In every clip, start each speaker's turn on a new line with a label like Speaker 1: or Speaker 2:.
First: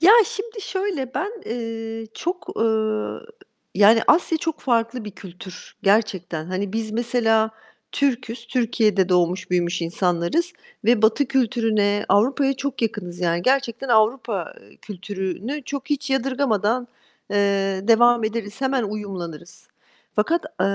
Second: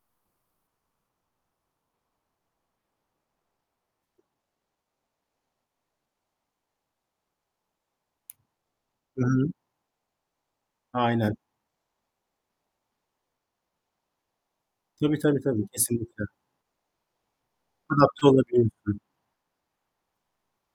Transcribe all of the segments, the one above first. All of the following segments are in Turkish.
Speaker 1: Ya, şimdi şöyle, ben, eee, çok, eee, yani, Asya çok farklı bir kültür gerçekten. Hani, biz mesela, Türk'üz. Türkiye'de
Speaker 2: Hı hı.
Speaker 1: doğmuş büyümüş insanlarız ve Batı
Speaker 2: Aynen.
Speaker 1: kültürüne, Avrupa'ya çok yakınız. Yani, gerçekten Avrupa
Speaker 2: Tabii, tabii,
Speaker 1: kültürünü
Speaker 2: tabii,
Speaker 1: çok hiç
Speaker 2: kesinlikle.
Speaker 1: yadırgamadan, eee, devam
Speaker 2: Adapte
Speaker 1: ederiz, hemen
Speaker 2: olabiliyorsun.
Speaker 1: uyumlanırız. Fakat, eee,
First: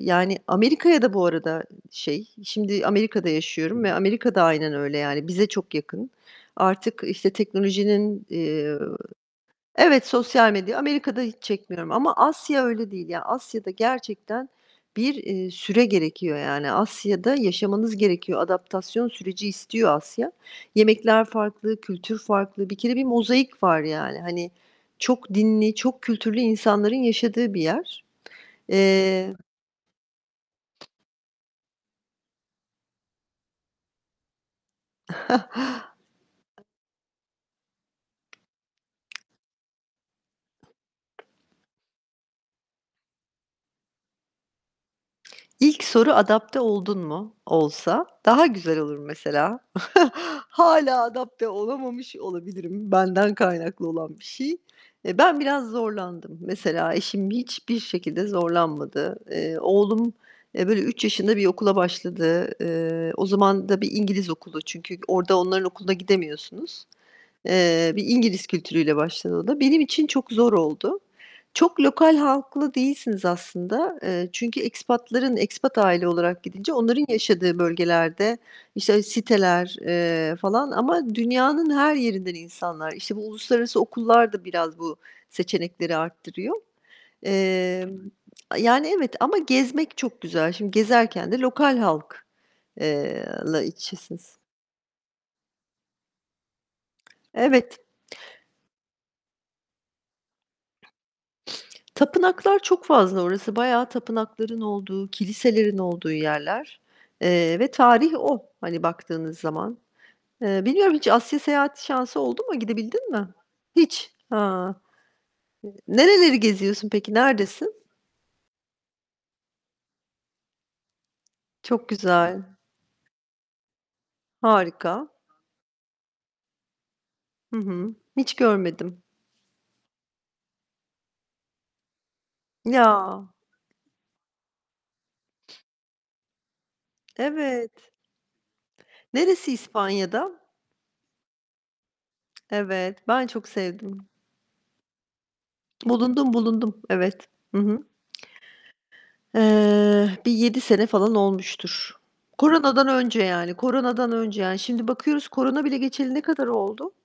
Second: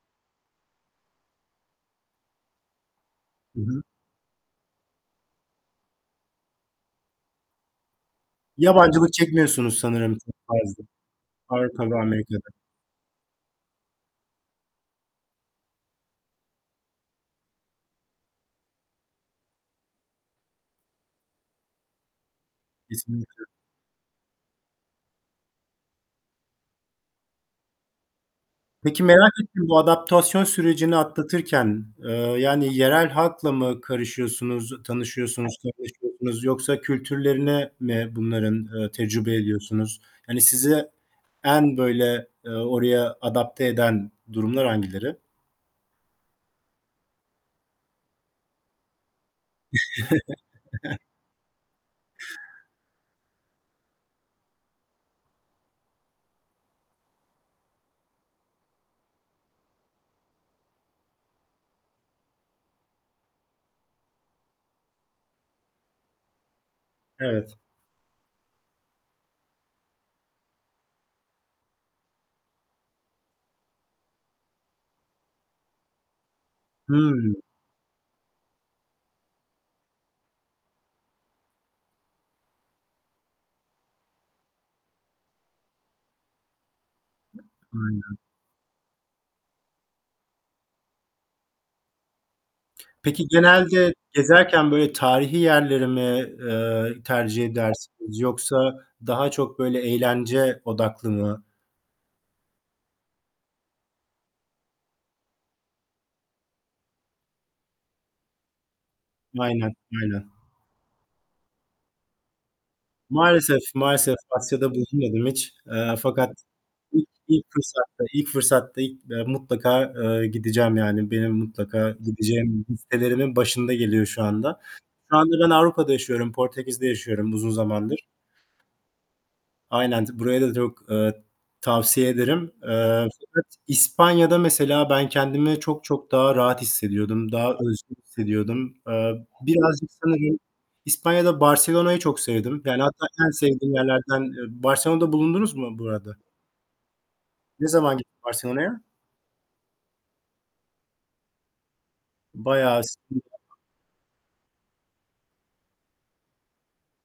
Speaker 1: yani, Amerika'ya da bu arada, şey, şimdi Amerika'da
Speaker 2: Hı hı.
Speaker 1: yaşıyorum ve Amerika da aynen öyle. Yani, bize çok yakın. Artık, işte, teknolojinin, eee
Speaker 2: Yabancılık çekmiyorsunuz
Speaker 1: Evet,
Speaker 2: sanırım çok
Speaker 1: sosyal medya
Speaker 2: fazla,
Speaker 1: Amerika'da hiç çekmiyorum
Speaker 2: Avrupa'da,
Speaker 1: ama
Speaker 2: Amerika'da.
Speaker 1: Asya öyle değil. Ya, Asya'da gerçekten bir, eee, süre gerekiyor. Yani, Asya'da yaşamanız gerekiyor. Adaptasyon süreci istiyor Asya. Yemekler farklı, kültür farklı. Bir kere bir
Speaker 2: Kesinlikle.
Speaker 1: mozaik var, yani. Hani, çok dinli, çok kültürlü insanların yaşadığı bir yer.
Speaker 2: Peki, merak
Speaker 1: Eee
Speaker 2: ettim, bu adaptasyon sürecini atlatırken, eee, yani yerel halkla mı karışıyorsunuz, tanışıyorsunuz, kaynaşıyorsunuz yoksa kültürlerine mi bunların, eee, tecrübe ediyorsunuz? Hani, size en böyle, eee, oraya adapte eden durumlar hangileri?
Speaker 1: İlk soru, "Adapte oldun mu?" olsa, daha güzel olur, mesela. Hâlâ adapte olamamış olabilirim. Benden kaynaklı olan bir şey. Eee, ben biraz zorlandım, mesela. Eşim hiçbir şekilde zorlanmadı. Eee, oğlum, eee, böyle, 3 yaşında bir okula başladı. Eee, o zaman da bir İngiliz okulu. Çünkü orada onların okuluna gidemiyorsunuz.
Speaker 2: Evet.
Speaker 1: Eee, bir İngiliz kültürüyle başladı o da. Benim için çok zor oldu. Çok lokal halklı değilsiniz aslında. Eee, çünkü expat'ların expat aile olarak gidince onların
Speaker 2: Hıı.
Speaker 1: yaşadığı bölgelerde, işte, siteler, eee, falan ama dünyanın her yerinden insanlar. İşte, bu uluslararası okullar da biraz bu seçenekleri artırıyor. Emm,
Speaker 2: Aynen.
Speaker 1: yani, evet ama gezmek çok güzel. Şimdi gezerken de lokal halk, eee
Speaker 2: Peki,
Speaker 1: la, iç
Speaker 2: genelde
Speaker 1: içesiniz.
Speaker 2: gezerken böyle tarihî yerleri mi, eee, tercih
Speaker 1: Evet.
Speaker 2: edersiniz yoksa daha çok böyle eğlence odaklı mı?
Speaker 1: Tapınaklar çok fazla orası bayağı tapınakların olduğu, kiliselerin olduğu yerler, eee, ve tarih o, hani, baktığınız
Speaker 2: Aynen,
Speaker 1: zaman.
Speaker 2: aynen.
Speaker 1: Eee, bilmiyorum hiç Asya seyahatı şansı oldu mu? Gidebildin mi?
Speaker 2: Maalesef,
Speaker 1: Hiç?
Speaker 2: maalesef Asya'da
Speaker 1: Ha.
Speaker 2: bulunmadım hiç. Eee, fakat
Speaker 1: Nereleri geziyorsun
Speaker 2: ilk
Speaker 1: peki?
Speaker 2: ilk
Speaker 1: Neredesin?
Speaker 2: fırsatta ilk fırsatta ilk, eee, mutlaka, eee, gideceğim. Yani, benim
Speaker 1: Çok
Speaker 2: mutlaka
Speaker 1: güzel.
Speaker 2: gideceğim listelerimin başında geliyor şu anda.
Speaker 1: Harika.
Speaker 2: Şu anda ben Avrupa'da yaşıyorum. Portekiz'de yaşıyorum uzun
Speaker 1: Hı hı.
Speaker 2: zamandır.
Speaker 1: Hiç görmedim.
Speaker 2: Aynen, t burayı da çok, eee, tavsiye ederim. Eee,
Speaker 1: Ya!
Speaker 2: fakat İspanya'da, mesela, ben kendimi çok, çok daha rahat hissediyordum, daha
Speaker 1: Evet.
Speaker 2: özgür hissediyordum. Eee,
Speaker 1: Neresi
Speaker 2: birazcık sanırım
Speaker 1: İspanya'da?
Speaker 2: İspanya'da Barcelona'yı çok sevdim. Yani,
Speaker 1: Evet,
Speaker 2: hatta
Speaker 1: ben
Speaker 2: en
Speaker 1: çok
Speaker 2: sevdiğim
Speaker 1: sevdim.
Speaker 2: yerlerden, eee Barcelona'da bulundunuz mu bu arada?
Speaker 1: Bulundum, bulundum. Evet. Hı
Speaker 2: Ne
Speaker 1: hı.
Speaker 2: zaman gittin Barcelona'ya?
Speaker 1: Eee, bir 7 sene falan olmuştur.
Speaker 2: Bayağı
Speaker 1: Koronadan önce, yani.
Speaker 2: [unintelligible]
Speaker 1: Koronadan önce, yani. Şimdi bakıyoruz korona bile geçeli ne kadar oldu?